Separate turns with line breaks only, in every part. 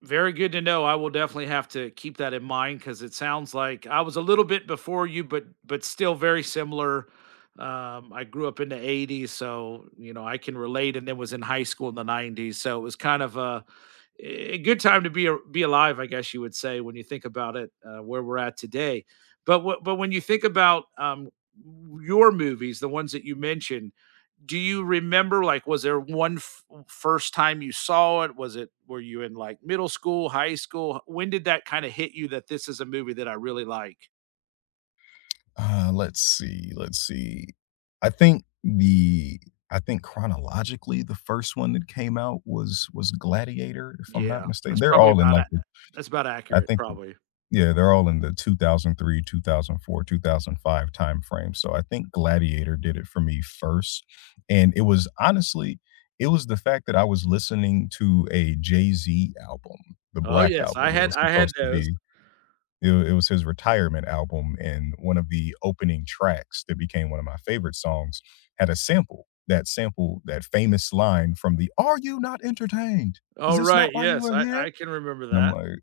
Very good to know, I will definitely have to keep that in mind 'cause it sounds like I was a little bit before you, but but still very similar. Um, I grew up in the 80's, so, you know, I can relate, and then was in high school in the 90's, so it was kind of a, eh, good time to be ar be alive, I guess you would say, when you think about it, uh, where we're at today. But wh but when you think about, um, your movies, the ones that you mentioned, do you remember, like, was there one f first time you saw it? Was it were you in like middle school, high school? H when did that kinda hit you that this is a movie that I really like?
Uh, let's see, let's see. I think the I think chronologically, the 1st one that came out was was Gladiator, if I'm
Yeah.
not mistaken
That's
they're
probably
all in
about
like
ac
the
that's about
I
accurate,
think th
probably.
yeah, they're all in the 2003, 2004, 2005 timeframe, so I think Gladiator did it for me 1st and it was honestly, it was the fact that I was listening to a Jay-Z album, The
Oh,
Black
yes,
Album,
I
it
had
was
I had
supposed to
those.
be it was it was his retirement album, and one of the opening tracks that became one of my favorite songs had a sample, that sample, that famous line from the, "Are you not entertained? Is
Oh,
this not
right,
why you
yes,
are
I
here?"
I can remember
And I'm
that.
like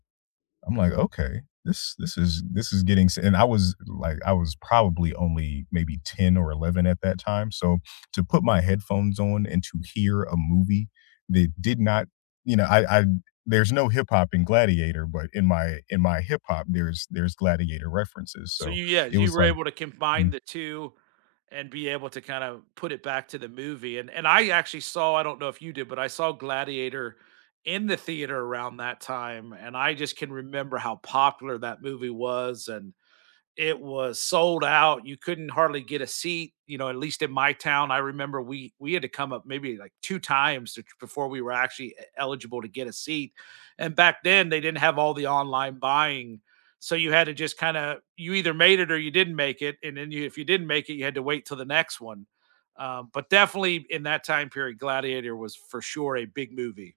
I'm like, "Okay. This this is this is getting s" and I was like I was probably only maybe 10 or 11 at that time, so to put my headphones on and to hear a movie that did not you know, I I there's no hip-hop in Gladiator, but in my in my hip-hop, there's there's Gladiator references,
So,
so
you yeah,
it
you
was
were
like
able to combine
Mm.
the 2 and be able to kinda put it back to the movie and and I actually saw I don't know if you did, but I saw Gladiator in the theater around that time, and I just can remember how popular that movie was, and it was sold out; you couldn't hardly get a seat, you know, at least in my town, I remember we we had to come up maybe like 2 times ch before we were actually e eligible to get a seat, and back then they didn't have all the online buying. So, you had to just kinda you either made it or you didn't make it, and then you if you didn't make it, you had to wait till the next one. Um, but definitely in that time period, Gladiator was for sure a big movie.